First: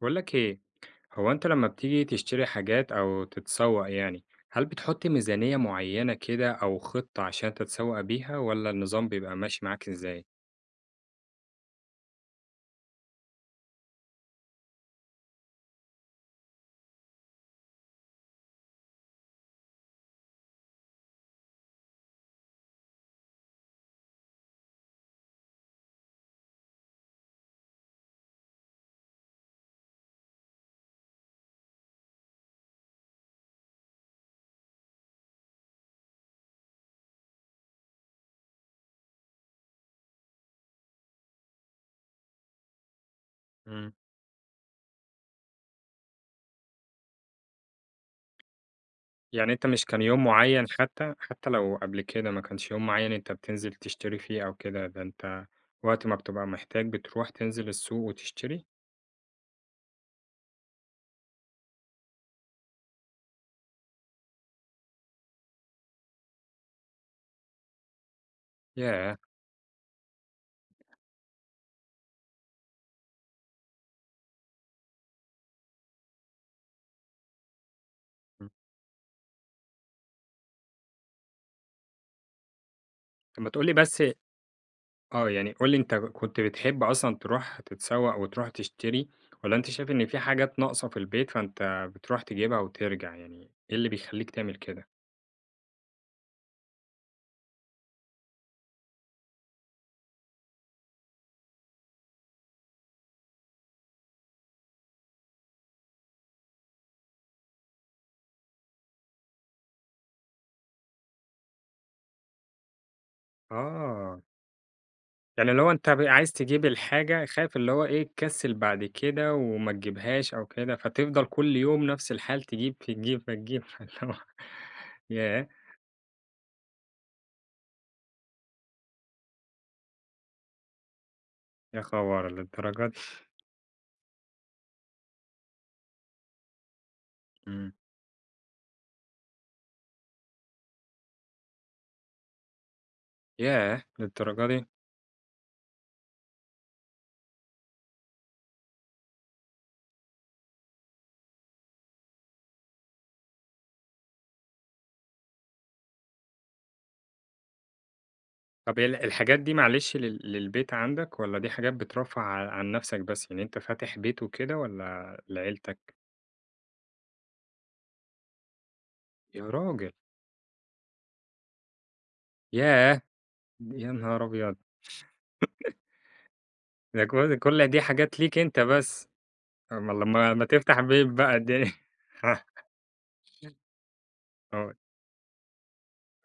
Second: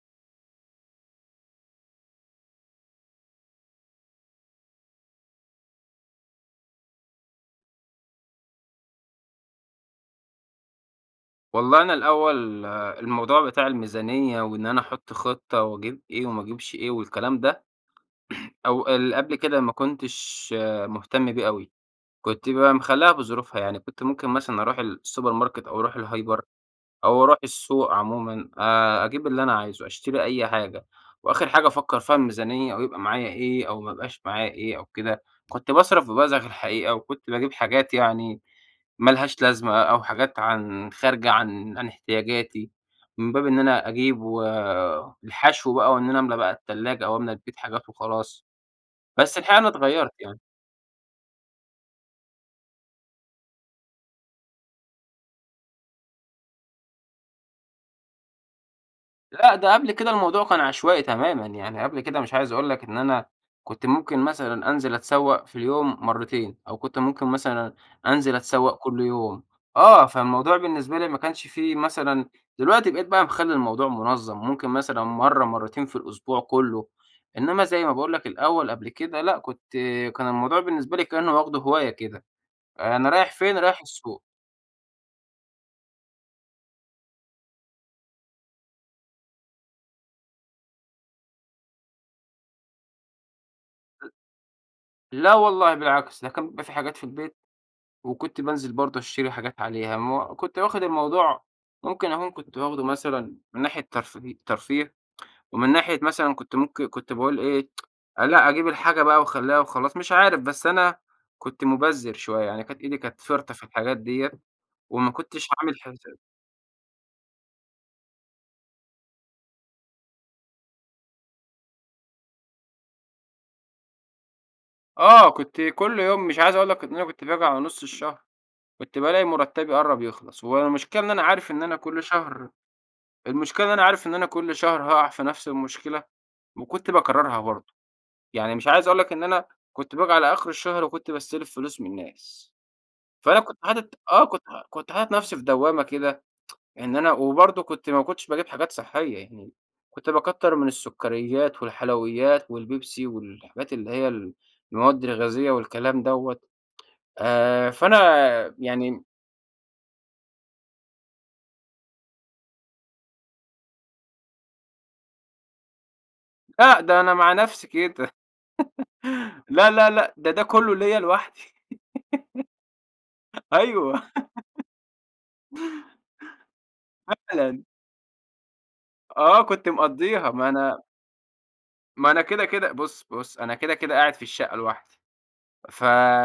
باقول لك إيه، هو أنت لمّا بتيجي تشتري حاجات أو تتسوّق يعني، هل بتحط ميزانية معيّنة كده أو خطة عشان تتسوّق بيها، والّا النظام بيبقى ماشي معاك إزاي؟ والله أنا الأول الموضوع بتاع الميزانية وإن أنا أحُط خطة واجيب إيه وما اجيبش إيه والكلام ده أو اللي قبل كده ما كنتش مهتم بيه أوي، كنت بقى مخليها بظروفها يعني، كنت ممكن مثلًا أروح السوبر ماركت أو أروح الهايبر أو أروح السوق عمومًا، آآ، أجيب اللي أنا عايزه، أشتري أي حاجة وآخر حاجة أفكر فيها الميزانية أو يبقى معايا إيه أو ما يبقاش معايا إيه أو كده. كنت باصرف ببذخ الحقيقة وكنت باجيب حاجات يعني ما لهاش لازمة أو حاجات عن خارجة عن عن احتياجاتي من باب إن أنا امم. أجيب والحشو بقى، وإن أنا املا بقى التلاجة أو املا البيت حاجات وخلاص، بس يعني الحقيقة أنت أنا مش كان اتغيَّرت يوم يعني. معيّن، حتى- حتى لو قبل كده ما كانش يوم معيّن أنت بتنزل تشتري فيه أو كده، ده أنت وقت ما بتبقى محتاج بتروح تنزل السوق وتشتري؟ لأ، ده قبل كده الموضوع كان عشوائي تمامًا يعني، قبل كده مش عايز أقول لك إن أنا كنت ممكن مثلًا أنزل أتسوّق في اليوم مرتين، أو كنت ممكن مثلًا أنزل أتسوّق كل ياه! يوم. آه، فالموضوع بالنسبة لي ما كانش فيه مثلًا دلوقتي بقيت بقى مخلّي الموضوع منظَّم، ممكن مثلًا مرة مرتين في الأسبوع كلّه، إنما زي ما باقول لك امم. الأول قبل كده لأ، كنت كان الموضوع بالنسبة لي كأن واخده هواية كده، أنا رايح طب ما فين؟ تقول لي رايح بس السوق. آه، يعني قُل لي أنت كنت بتحب أصلًا تروح تتسوّق وتروح تشتري، والّا أنت شايف إن في حاجات ناقصة في البيت، فأنت بتروح تجيبها وترجع يعني، إيه اللي أ بيخلّيك تعمل كده؟ لأ والله بالعكس، ده كان بيبقى في حاجات في البيت وكنت بانزل برضو أشتري حاجات عليها، ما كنت واخد الموضوع ممكن أكون كنت واخده مثلًا من ناحية ترفي ترفيه، ومن ناحية مثلًا كنت ممك كنت باقول إيه، لأ أجيب الحاجة بقى واخلّيها وخلاص مش عارف، بس أنا كنت مبذّر شوية يعني، كانت إيدي كانت فِرطة في الحاجات آه. ديّة وما كنتش يعني اللي هو عامل أنت ب حساب عايز تجيب الحاجة خايف اللي هو إيه تكسل بعد كده وما تجيبهاش أو كده، فتفضل كل يوم نفس الحال، تجيب تجيب فتجيب، فاللي هو آه، ياه! كنت كل يوم مش عايز أقول لك إن أنا كنت باجي على نُص الشهر كنت بالاقى مرتّبي قرّب يخلص، والمشكلة إن أنا عارف إن أنا يا كل خبر! شهر للدرجة دي؟ المشكلة إن أنا عارف إن أنا كل شهر هاقع في نفس المشكلة، وكنت باكررها امم. برضو. يعني مش عايز أقول لك إن أنا كنت باجي على آخر الشهر وكنت باستلف فلوس من الناس، فأنا كنت ياه! حاطط آه، كنت للدرجة ح دي؟ كنت حاطط نفسي في دوامة كده إن أنا وبرضو كنت ما كنتش باجيب حاجات صحية يعني، كنت باكتّر من السكريات والحلويات والبيبسي والحاجات اللي هي ال المواد الغازية والكلام دوّة، آآ، فأنا طب هي ال يعني الحاجات دي معلش لل للبيت عندك، والّا دي حاجات بترفّه ع عن نَفسك بس، يعني أنت فاتح بيت وكده والّا لعيلتك؟ لأ، ده أنا مع نفسي كده، يا لا، لا، راجل! لا، ده ده كله ليّا لوحدي ياه! يا أيوه.. نهار أبيض! ده ك فعلًا. كل دي حاجات ليك أنت بس، آه، كنت أُمّال مقضّيها لمّا لمّا ما أنا تفتح بيت بقى الدي ما أنا كده كده بُصّ بُصّ، أنا كده كده قاعد في الشقة آه. لوحدي،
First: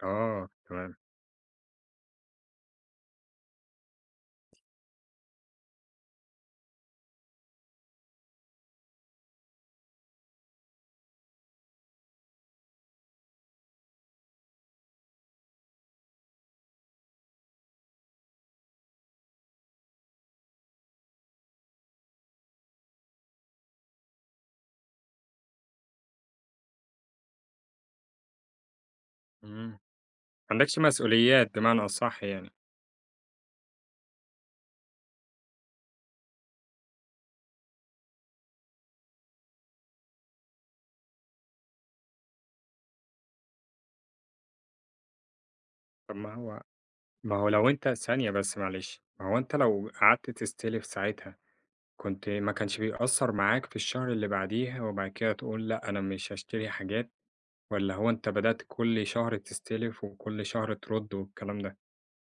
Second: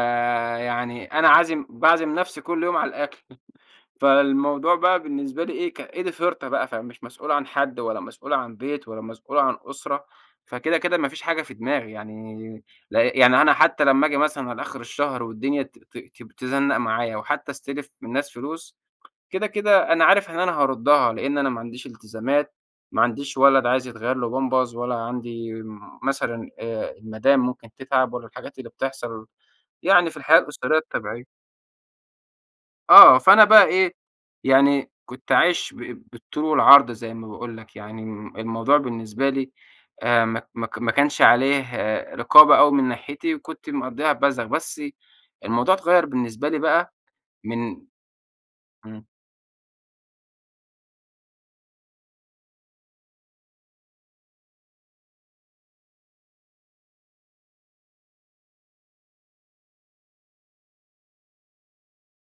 آه، تمام. أنا عازم باعزم نفسي كل يوم على الأكل، فالموضوع بقى بالنسبة لي إيه ك إيدي فِرطة بقى، فمش مسؤول عن حد ولا مسؤول عن بيت ولا مسؤول عن أسرة، فكده كده ما فيش حاجة في دماغي يعني، ل يعني أنا حتى لمّا آجي مثلًا أنا على آخر الشهر والدنيا ت ت ت تزَنّق معايا وحتى أستلف من ناس فلوس، كده كده أنا عارف إن أنا هاردّها لأن أنا ما عنديش التزامات، ما عنديش ولد عايز يتغير له بامبرز، ولا عندي مثلًا آآ، المدام ممكن تتعب ولا الحاجات اللي بتحصل إمم، ما يعني في الحياة عندكش الأسرية الطبيعية. مسؤوليات بمعنى أصح يعني. آه، فأنا بقى إيه، يعني كنت عايش ب بالطول والعرض زي ما باقول لك يعني، الم الموضوع بالنسبة لي آآ، مك مك ما كانش عليه رقابة أوي من ناحيتي وكنت مقضيها بذخ، بس الموضوع اتغيّر طب ما بالنسبة لي هو بقى ما هو لو من أنت ثانية بس معلش، إمم. ما هو أنت لو قعدت تستلف ساعتها، كنت ما كانش بيأثّر معاك في الشهر اللي بعديه وبعد كده تقول لأ، أنا مش هاشتري حاجات، والّا هو أنت بدأت كل شهر تستلف وكل شهر ترُدّ والكلام ده؟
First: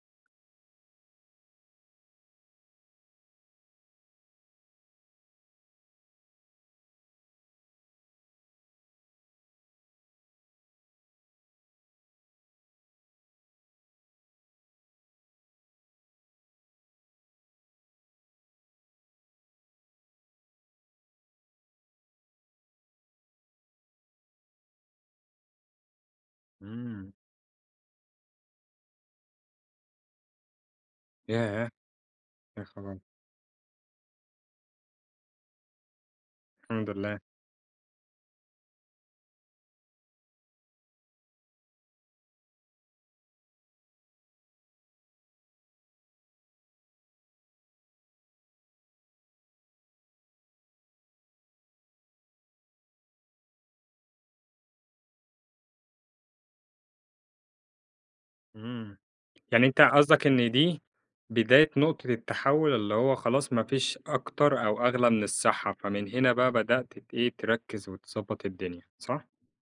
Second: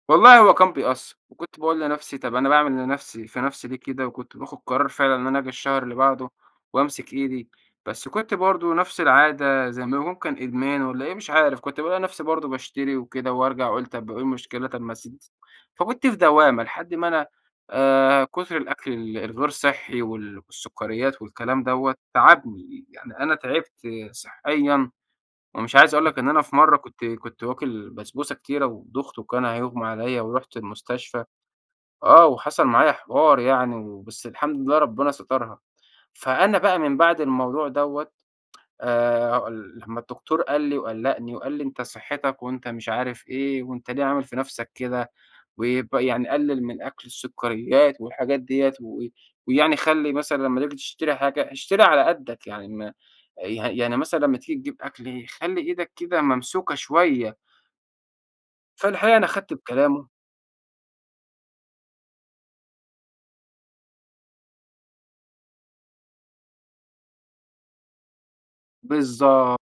والله هو كان بيأثّر. وكنت باقول لنفسي طب أنا باعمل لنفسي في نفسي ليه كده؟ وكنت باخد قرار فعلًا إن أنا أجي الشهر اللي بعده، وامسك إيدي. بس كنت برضه نفس العادة زي ما ممكن إدمان والّا إيه مش عارف. كنت بالاقى نفسي برضه باشتري وكده، وارجع أقول طب وإيه المشكلة؟ طب ما [unintelligible] فكنت في دوّامة لحد ما أنا آآ كتر الأكل ال الغير صحّي، وال والسُكريّات، والكلام دوّة، تعبني. يعني أنا تعبت صحّيًا، ومش عايز أقول لك إن أنا في مرّة كنت إمم. كنت واكل بسبوسة كتيرة ودُخت، وكان هيُغمى علىّا، ورُحت المستشفى ياه! آه. وحصل يا معايا خبر! حوار يعني وبس الحمد لله ربنا سترها. فأنا بقى الحمد من لله. بعد الموضوع دوّة آآ هاقول لمّا الدكتور قال لي، وقلّقني، وقال لي: "أنت صحّتك، وأنت مش عارف إيه، وأنت ليه عامل في نفسك كده؟ ويبقى يعني قلل من أكل السُكريّات والحاجات ديّة، و ويعني خلّي مثلًا لمّا تييجي تشتري حاجة، اشتري على قدّك يعني م يعني يعني مثلًا لمّا تييجي تجيب أكل، خلّي إيدك كده ممسوكة شوية." إمم. فالحقيقة أنا خدت يعني أنت بكلامه. قصدك إن دي بداية نُقطة التحوّل اللي هو خلاص ما فيش أكتر أو أغلى من الصحّة. فمن هنا بقى بدأت ت إيه، تركّز، وتضبّط الدنيا صح؟ بالضبط.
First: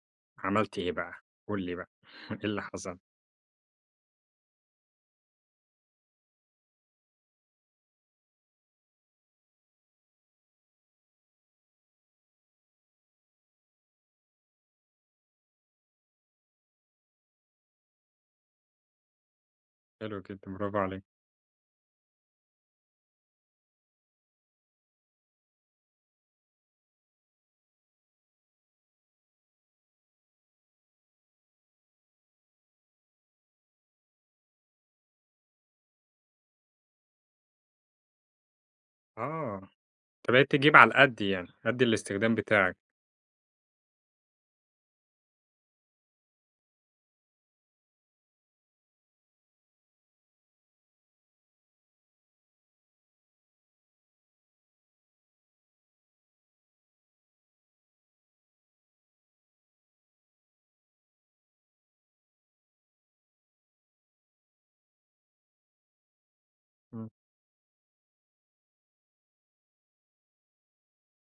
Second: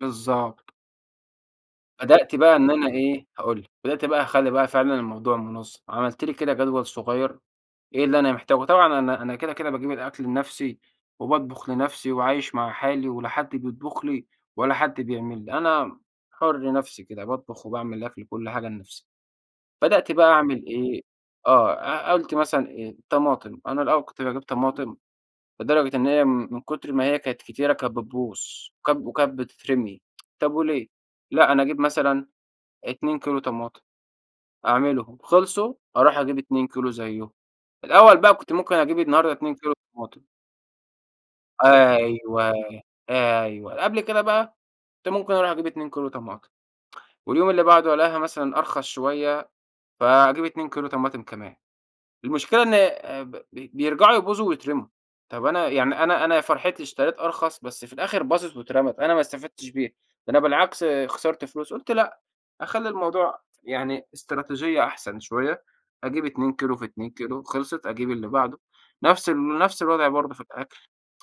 بالضبط. عملت إيه بقي؟ قُل لي بقى، بدأت إيه بقى اللي إن أنا حصل؟ إيه، هاقول لك. بدأت بقى أخلّي بقى فعلًا الموضوع مُنظّم. عملت لي كده جدول صغيّر إيه اللي أنا محتاجه؟ طبعًا أنا أنا كده، كده باجيب الأكل لنفسي، وباطبخ لنفسي، وعايش مع حالي ولا حد بيطبخ لي، ولا حد بيعمل لي. أنا حُر نفسي كده باطبخ وباعمل الأكل وكل حاجة لنفسي. بدأت حلو بقى جدًا، أعمل برافو عليك. إيه، آه. أ قلت مثلًا الطماطم. أنا الأول كنت باجيب طماطم لدرجة إن هي م من كتر ما هي كانت كتيرة، كانت بتبوظ، وك وكانت بتترمي. طب وليه؟ لأ أنا أجيب مثلًا 2 كيلو طماطم. أعملهم خلصوا، أروح أجيب 2 كيلو زيّهم. الأول بقي كنت ممكن أجيب النهارده 2 آه. كيلو طماطم. أنت بقيت تجيب على القَد يعني. قَد الاستخدام أيوه، بتاعك. أيوه. قبل كده بقى كنت ممكن أروح أجيب 2 كيلو طماطم. واليوم اللي بعده ألاقيها مثلًا أرخص شويّة فاجيب 2 كيلو طماطم كمان. المشكلة إن آآ ب بي بيرجعوا يبوظوا ويترَموا. طب أنا يعني أنا أنا يا فرحتي اشتريت أرخص بس في الآخر باظت واترَمَت. أنا ما استفدتش بيها، ده أنا بالعكس خسرت فلوس قُلت لأ. أخلّي الموضوع يعني إستراتيجية أحسن شوية. أجيب 2 كيلو في إمم. 2 كيلو. خلصت، أجيب اللي بعده. نفس ال نفس الوضع برضه في الأكل.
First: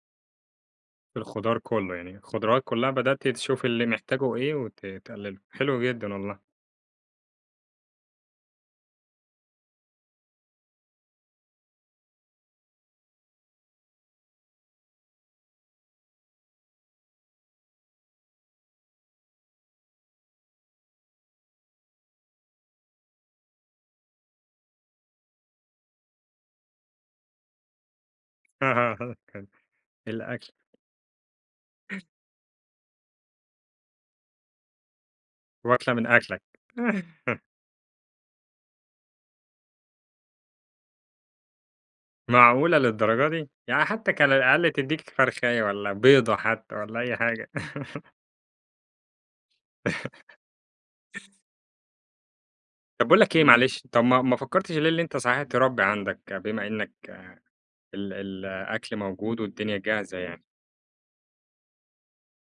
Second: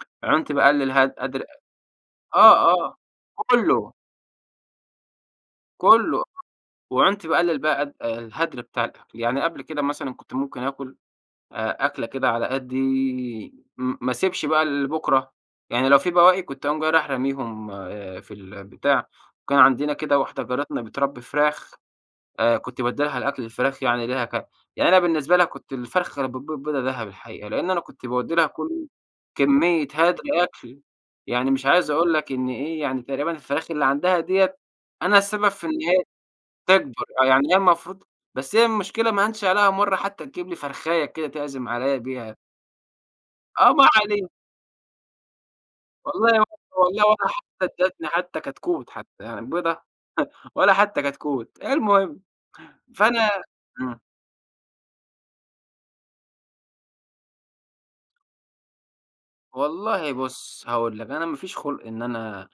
عُنت باقلّل هد في هدر الخضار كُلّه. يعني الخضروات آه، كُلّها آه. بدأت تشوف اللي وكُلّه. محتاجه إيه وت تقلله. حلو جدًا كله. والله. وعُنْت باقلّل بقي قد الهدر بتاع الأكل. يعني قبل كده مثلًا، كنت ممكن آكُل أ أكلة كده على قدّي م ما أسيبش بقى لبكرة. يعني لو في بواقي، كنت أقوم جاي رايح راميهم في البتاع. وكان عندنا كده واحدة جارتنا بترَبّي فراخ أ كنت بادّي لها الأكل الفراخ يعني ليها ك يعني أنا بالنسبة لها كنت الفرخة اللي بتبيض بيضة دهب الحقيقة. لإن أنا كنت باودّي لها كل [unintelligible] كميّة هدر الأكل. أكل يعني مش عايز أقول لك إن إيه، يعني تقريبًا الفراخ اللي عندها ديّة، أنا السبب في إن واكلة هي من أكلك. تكبر. آه. يعني هي المفروض بس هي المشكلة ما هانش عليها مرّة حتّى تجيب لي فَرخاية كده تعزم عليّا بيها. معقولة للدرجة دي! آه يعني ما حتّى علينا. كان على الأقل تدّيك فَرخاية، والّا بيضة والله و حتّى، والّا والله أي ولا حاجة. حتّى ادّتني حتّي كتكوت حتّى. يعني بيضة، ولا حتّى كتكوت. المهم، طب باقول لك فأنا إيه معلش، آمم. طب ما ما فكّرتش ليه اللي أنت صحيح تربّي عندك بما إنّك ال ال الأكل موجود، والدنيا والله جاهزة يعني؟ بُص، هاقول لك. أنا ما فيش خُلق إن أنا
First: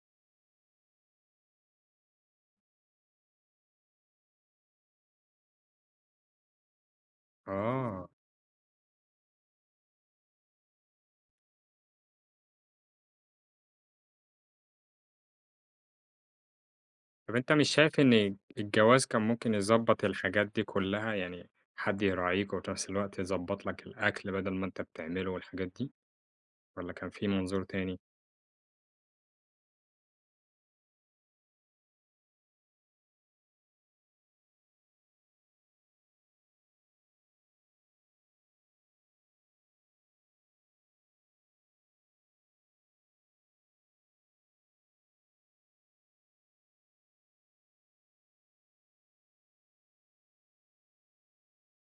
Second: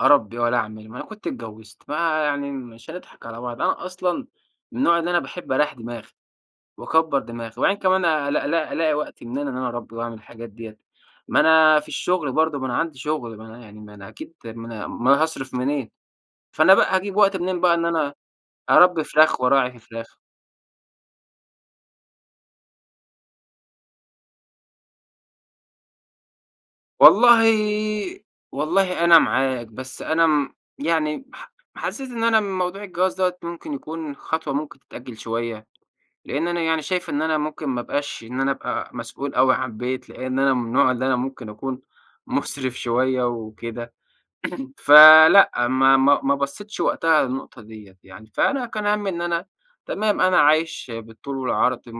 أرَبّي، ولا أعمل، ما أنا كنت اتجوّزت. ما يعني مش هنضحك على بعض. أنا أصلًا من النوع اللي أنا باحب أريّح دماغي، وأكبر دماغي. وبعدين كمان آه. أ ألاق ألاق ألاقي وقت منين إن أنا أرَبّي واعمل الحاجات ديّة. ما أنا في الشغل برضه ما أنا عندي شغل، ما أنا يعني ما أنا أكيد ما أنا أومال هاصرف منين؟ فأنا بقى هاجيب طب وقت أنت منين مش بقى إن شايف أنا إن أرَبّي الجواز كان فراخ، ممكن واراعي في يضبّط فراخ. الحاجات دي كُلّها؟ يعني حد يراعيك، وفي نفس الوقت يضبّط لك الأكل، بَدَل ما أنت بتعمله والحاجات دي، والّا كان في والله منظور تاني؟ والله أنا معاك. بس أنا امم يعني ح حسّيت إن أنا موضوع الجواز دوّة ممكن يكون خطوة ممكن تتأجّل شويّة. لإن أنا يعني شايف إن أنا ممكن ما أبقاش إن أنا أبقى مسؤول أوي عن بيت، لإن أنا من النوع اللي أنا ممكن أكون مُسرِف شوية وكده. فلأ، ما ما ما بصّيتش وقتها للنُقطة ديّة. يعني فأنا كان هَمّي إن أنا تمام أنا عايش بالطول والعرض م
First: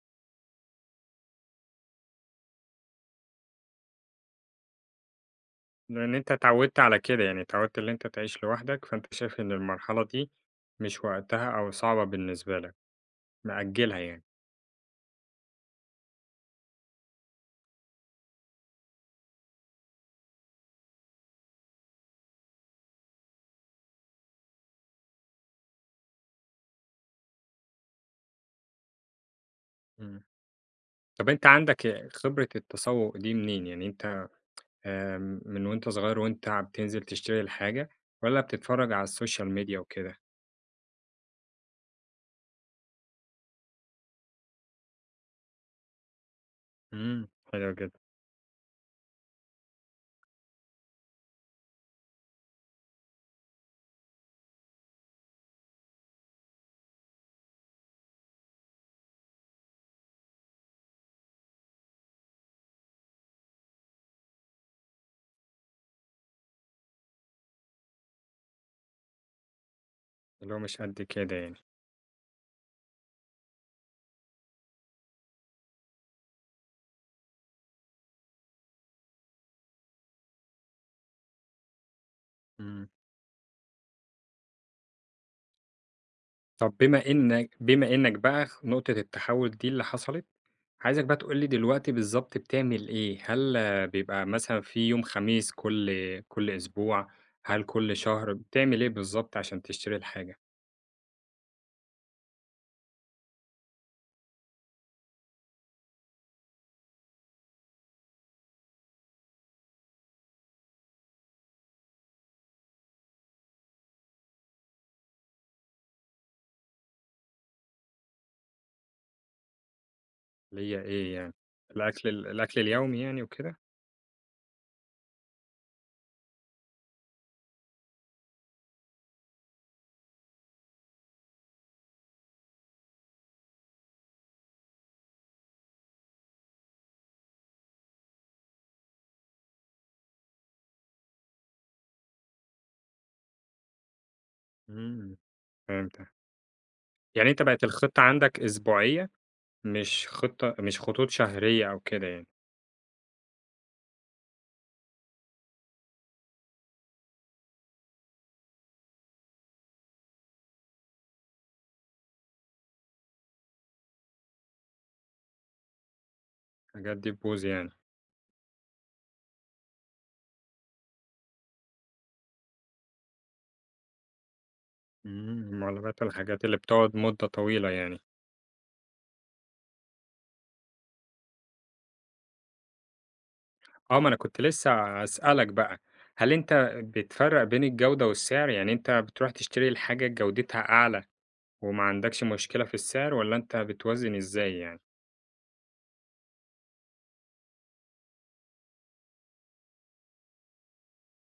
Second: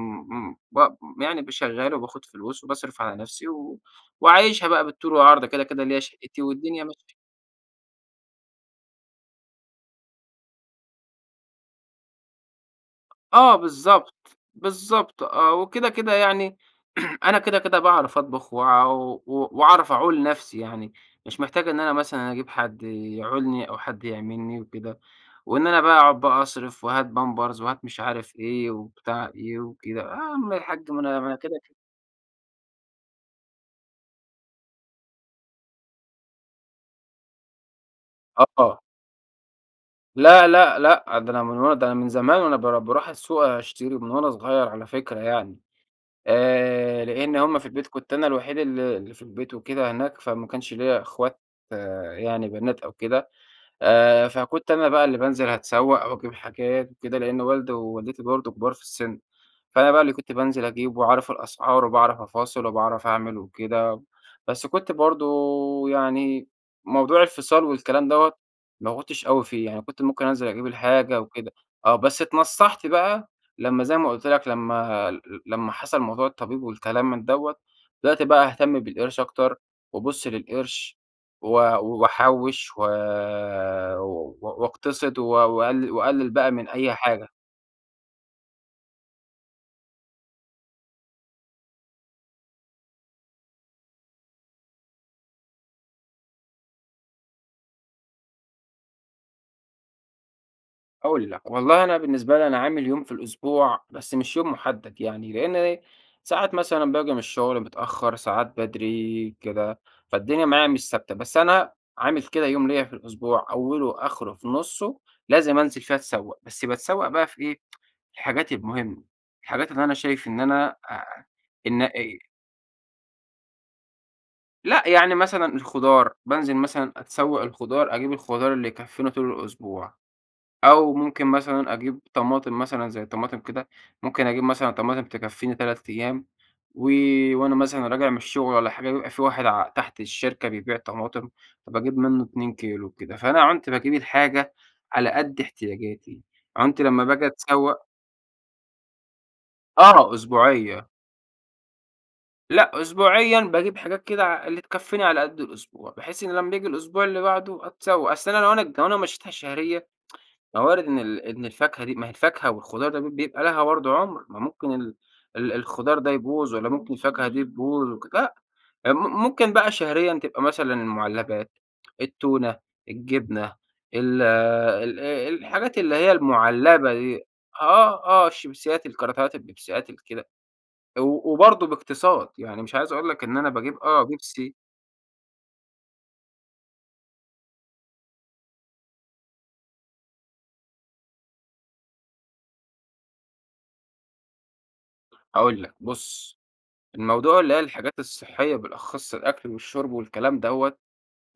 م ب يعني شّغال، وباخد فلوس، وباصرف على نفسي، و وعايشها بقى بالطول والعرض، ده كده كده ليّا لإن أنت شَقِّتي، اتعوّدت والدنيا على ماشية. كده. يعني اتعوّدت اللي أنت تعيش لوحدك، فأنت شايف إن المرحلة دي مش وقتها، أو صعبة بالنسبة لك. آه مأجّلها بالضبط. يعني. بالضبط آه. وكده، كده يعني أنا كده، كده باعرف أطبخ، وعو وع واعرف أعُول نفسي يعني. مش محتاج إن أنا مثلًا أنا أجيب حد يعُولني، أو حد يعمل لي وكده. وإن أنا باقعد بقي أصرف، وهات بامبرز، وهات مش عارف إيه، وبتاع إيه وكده. يا إمم. عَم الحاج ما أنا ما طب أنا أنت كدة كد عندك خبرة التسوّق دي منين؟ يعني أنت آمم من وأنت صغير وأنت ع بتنزل تشتري الحاجة، والّا آه. بتتفرّج على السوشيال ميديا وكده؟ لأ، لأ، لأ. ده أنا من وأنا ده أنا من زمان وأنا بار باروح السوق أشتري ومن وأنا صغير على فكرة يعني. آآ إمم. لإن هم في حلو البيت جدًا. كنت أنا الوحيد اللي اللي في البيت وكده هناك، فما كانش ليّا إخوات يعني بنات أو كده. آآ فكنت أنا بقى اللي بانزل هاتسوّق، أو أجيب حاجات وكده. لإن والدي، ووالدتي برضه كُبار في السِن. فأنا بقى اللي كنت بانزل أجيب واعرف الأسعار، وباعرف أفاصل، وباعرف أعمل وكده. بس كنت برضه يعني موضوع الفِصال والكلام دوّة، ما كنتش أوي فيه. يعني كنت ممكن أنزل اللي هو أجيب مش قَد الحاجة كده وكده يعني. آه. بس اتنصَّحت بقى لمّا زي ما قُلت لك لمّا ل لمّا حصل موضوع الطبيب والكلام من دوّة. دلوقتي بقى أهتَم بالقرش أكتر، وابُص للقرش، و واحوِّش، و إمم. و واقتصد و وأقل وأقلّل بقى من طب أي بما حاجة. إنّك بما إنّك بقى نُقطة التحوّل دي اللي حصلت، عايزك بقى تقول لي دلوقتي بالضبط بتعمل إيه؟ هل بيبقى مثلًا في يوم خميس كل كل أسبوع، هل كل شهر؟ بتعمل إيه بالضبط عشان تشتري الحاجة؟ هاقول لك، والله أنا بالنسبة لي أنا عامل يوم في الأسبوع بس مش يوم محدد، يعني لأن إيه، ساعات مثلًا باجي من الشغل متأخر ساعات بدري كده، فالدنيا معايا مش ثابتة. بس أنا عامل كده يوم ليّا في الأسبوع، أوله آخره في نُصّه لازم أنزل فيه أتسوّق، بس باتسوق بقى في إيه؟ الحاجات المهمة، الحاجات اللي أنا شايف إن اللي أنا هي إيه آآ، يعني؟ إن الأكل إي ال الأكل اليومي يعني وكده؟ لأ يعني مثلًا الخضار بانزل مثلًا أتسوّق الخضار، أجيب الخضار اللي يكفينا طول الأسبوع، أو ممكن مثلًا أجيب طماطم مثلًا زي طماطم كده، ممكن أجيب مثلًا طماطم تكفيني 3 أيام، و وأنا مثلًا راجع من الشغل والّا حاجة بيبقى في واحد ع تحت الشركة بيبيع طماطم، فباجيب منه 2 كيلو وكده، فأنا عُنْت باجيب الحاجة على امم، قدّ فهمتك. احتياجاتي، عُنْت لمّا باجي يعني أنت بقِت أتسوّق الخطة عندك أسبوعية؟ مش آه، خطة مش أسبوعية. خطوط شهرية أو كده يعني. لأ أسبوعيًا باجيب حاجات كده ع اللي تكفيني على قدّ الأسبوع بحيث إنه لمّا بييجي الأسبوع اللي بعده أتسوّق، أصل أنا لوأنا لوأنا مشّيتها شهريًا ما وارد إن ال إن الفاكهة دي ما هي الفاكهة والخضار ده بيبقى لها برضو عمر، ما ممكن ال ال الخضار ده يبوظ والّا ممكن الحاجات دي الفاكهة دي تبوظ يعني. تبوظ وك لأ، م ممكن بقى شهريًا تبقى مثلًا المعلبات، التونة، الجبنة، ال ال امم، الحاجات اللي المعلبات هي والحاجات اللي المعلبة بتقعد دي، مدة طويلة يعني. آه آه، الشيبسيات، الكراتيهات، البيبسيات، الكده، و وبرضو باقتصاد يعني مش عايز أقول لك إن أنا باجيب آه آه ما أنا كنت بيبسي لسه هاسألك بقى: هل أنت بتفرّق بين الجودة والسعر، يعني أنت بتروح تشتري الحاجة جودتها أعلى وما عندكش مشكلة في السعر، والّا أنت بتوازِن إزاي يعني؟ هاقول لك، بُصّ، الموضوع اللي هي الحاجات الصحية بالأخص الأكل والشرب والكلام دوّة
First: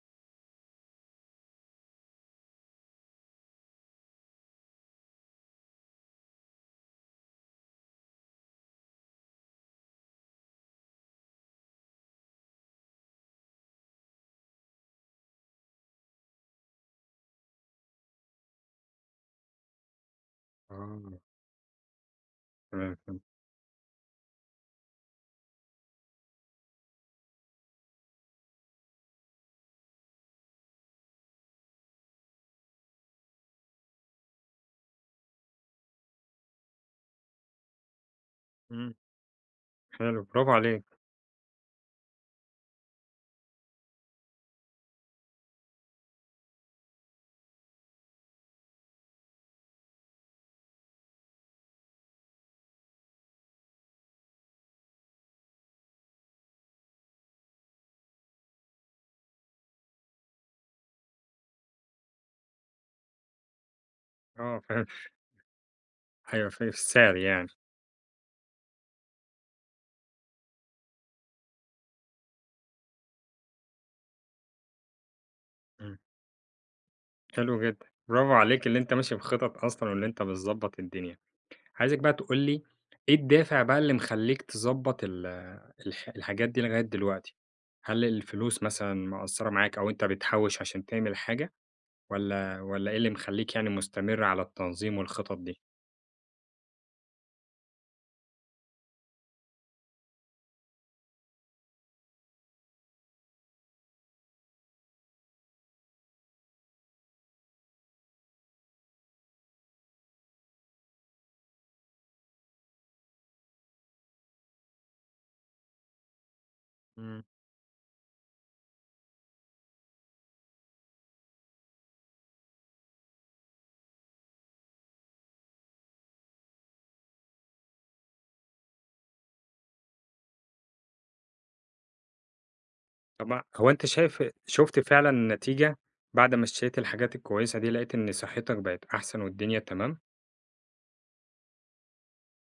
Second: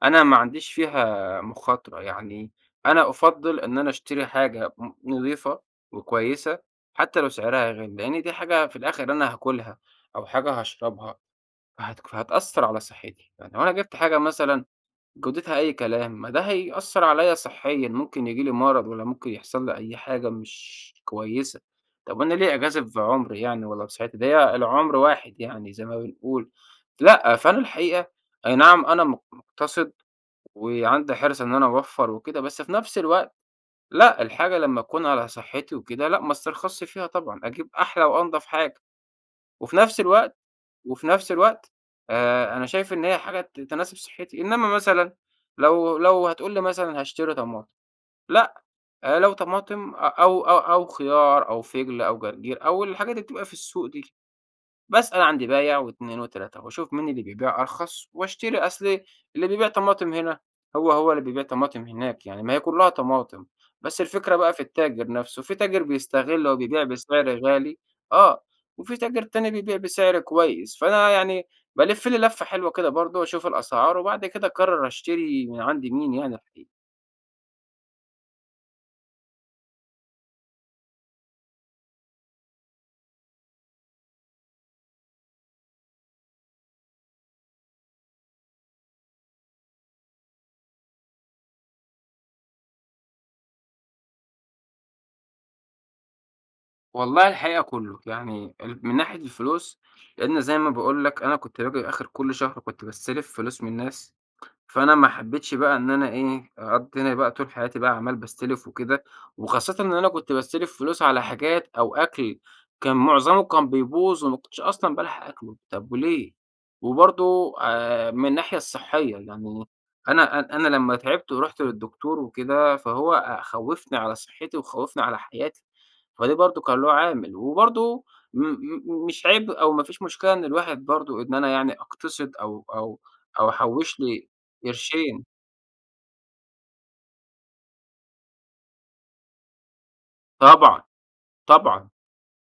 أنا ما عنديش فيها مخاطرة، يعني أنا أُفضِّل إن أنا أشتري حاجة ن نظيفة وكويسة حتى لو سعرها غالي؛ لأن دي حاجة في الآخر أنا هاكلها أو حاجة هاشربها، فهت فهتأثّر على صحتي. يعني لو أنا جبت حاجة مثلًا جودتها أي كلام، ما ده هيأثّر عليَّ صحيًا، ممكن ييجي لي مرض والّا ممكن يحصل لي أي حاجة مش آه. كويسة، طب أنا ليه أجازف تمام فهمتك. بعمري يعني والّا بصحتي؟ ده هي العمر واحد يعني زي ما بنقول، لأ فأنا الحقيقة أي نعم أنا م مُقتصد وعندي حرص إن أنا أوفّر وكده، بس في نفس الوقت لأ، الحاجة لمّا تكون على صحتي وكده، لأ ما استرخصش فيها طبعًا، أجيب أحلى وأنظف حاجة. إمم، وفي نفس حلو، الوقت، براڤو عليك. وفي نفس الوقت آآ، أنا شايف إن هي حاجة ت تناسب صحتي، إنما مثلًا لو لو هتقول لي مثلًا هاشتري طماطم، لأ آآ لو طماطم أ أو أو خيار أو فِجل أو جرجير أو الحاجات اللي بتبقى في السوق دي، باسأل عند بايع و2 و3، وأشوف مين اللي بيبيع أرخص واشتري، أصل اللي بيبيع طماطم هنا هو هو اللي بيبيع طماطم هناك يعني، ما هي كلّها طماطم، بس الفكرة بقى آه في فهمت. التاجر نَفسه، في تاجر بيستغل أيوه، ف أو في بيبيع السعر بسعر يعني. غالي، آه، وفي تاجر تاني بيبيع بسعر كويس، فأنا يعني بالِفّ لي لَفّة حلوة كده برضو أشوف الأسعار، وبعد كده أقرر أشتري من عند إمم. مين يعني الحقيق حلو جدًا، برافو عليك اللي أنت ماشي بخطط أصلًا وإن أنت بتضبّط الدنيا. عايزك بقى تقول لي إيه الدافع بقى اللي مخلّيك تضبّط ال الح الحاجات دي لغاية دلوقتي؟ هل الفلوس مثلًا مقصّرة معاك أو أنت بتحوّش عشان تعمل حاجة، والّا والّا إيه اللي مخلّيك يعني مستمر على التنظيم والخطط دي؟ والله الحقيقة كلّه، يعني ال من ناحية الفلوس، لأن زي ما باقول لك أنا كنت باجي آخر كل شهر كنت باستلف فلوس من ناس، فأنا ما حبيتش بقى إن أنا إيه أقضّيني بقى طول حياتي بقى عمّال باستلف وكده، وخاصةً إن أنا كنت باستلف فلوس على حاجات أو أكل كان معظمه كان بيبوظ وما كنتش أصلًا بالحق آكله، طب وليه؟ إمم. وبرضو آآ، من الناحية الصحية، يعني أنا أ أنا لمّا تعبت ورُحت للدكتور وكده، فهو خوّفني على صحتي وخوّفني على حياتي، فده برضو كان له عامل، وبرضو م م مش عيب أو ما فيش مشكلة إن الواحد برضو إن أنا يعني أقتصد أو أو طب ما أو هو أنت أحوّش شايف لي شُفت قرشين. فعلًا نتيجة بعد ما اشتريت الحاجات الكويسة دي، لقيت إن صحتك بقت أحسن والدنيا تمام؟ طبعًا، طبعًا،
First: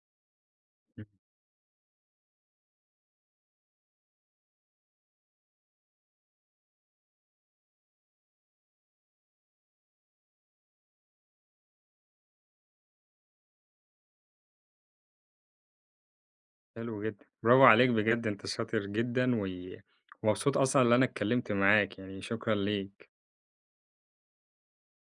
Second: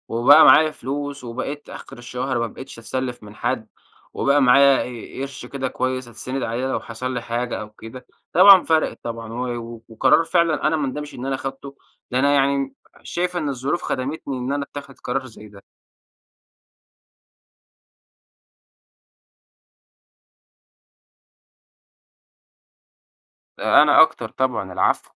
وبقى معايا إمم. فلوس، وبقيت آخر الشهر ما بقيتش أتسلّف من حد، وبقى معايا ق قرش كده كويس أتسند عليه لو حصل لي حاجة أو كده، طبعًا فرقِت طبعًا، و وقرار فعلًا أنا ما اندمش إن أنا خدته، ده أنا يعني شايف إن الظروف خدمتني إن أنا أتخِذ قرار زي ده. حلو جدًا، برافوعليك بجد أنت شاطر جدًا، و ومبسوط أصلًا اللي أنا اتكلمت معاك يعني، شكرًا ليك. أنا أكتر طبعًا، العفو.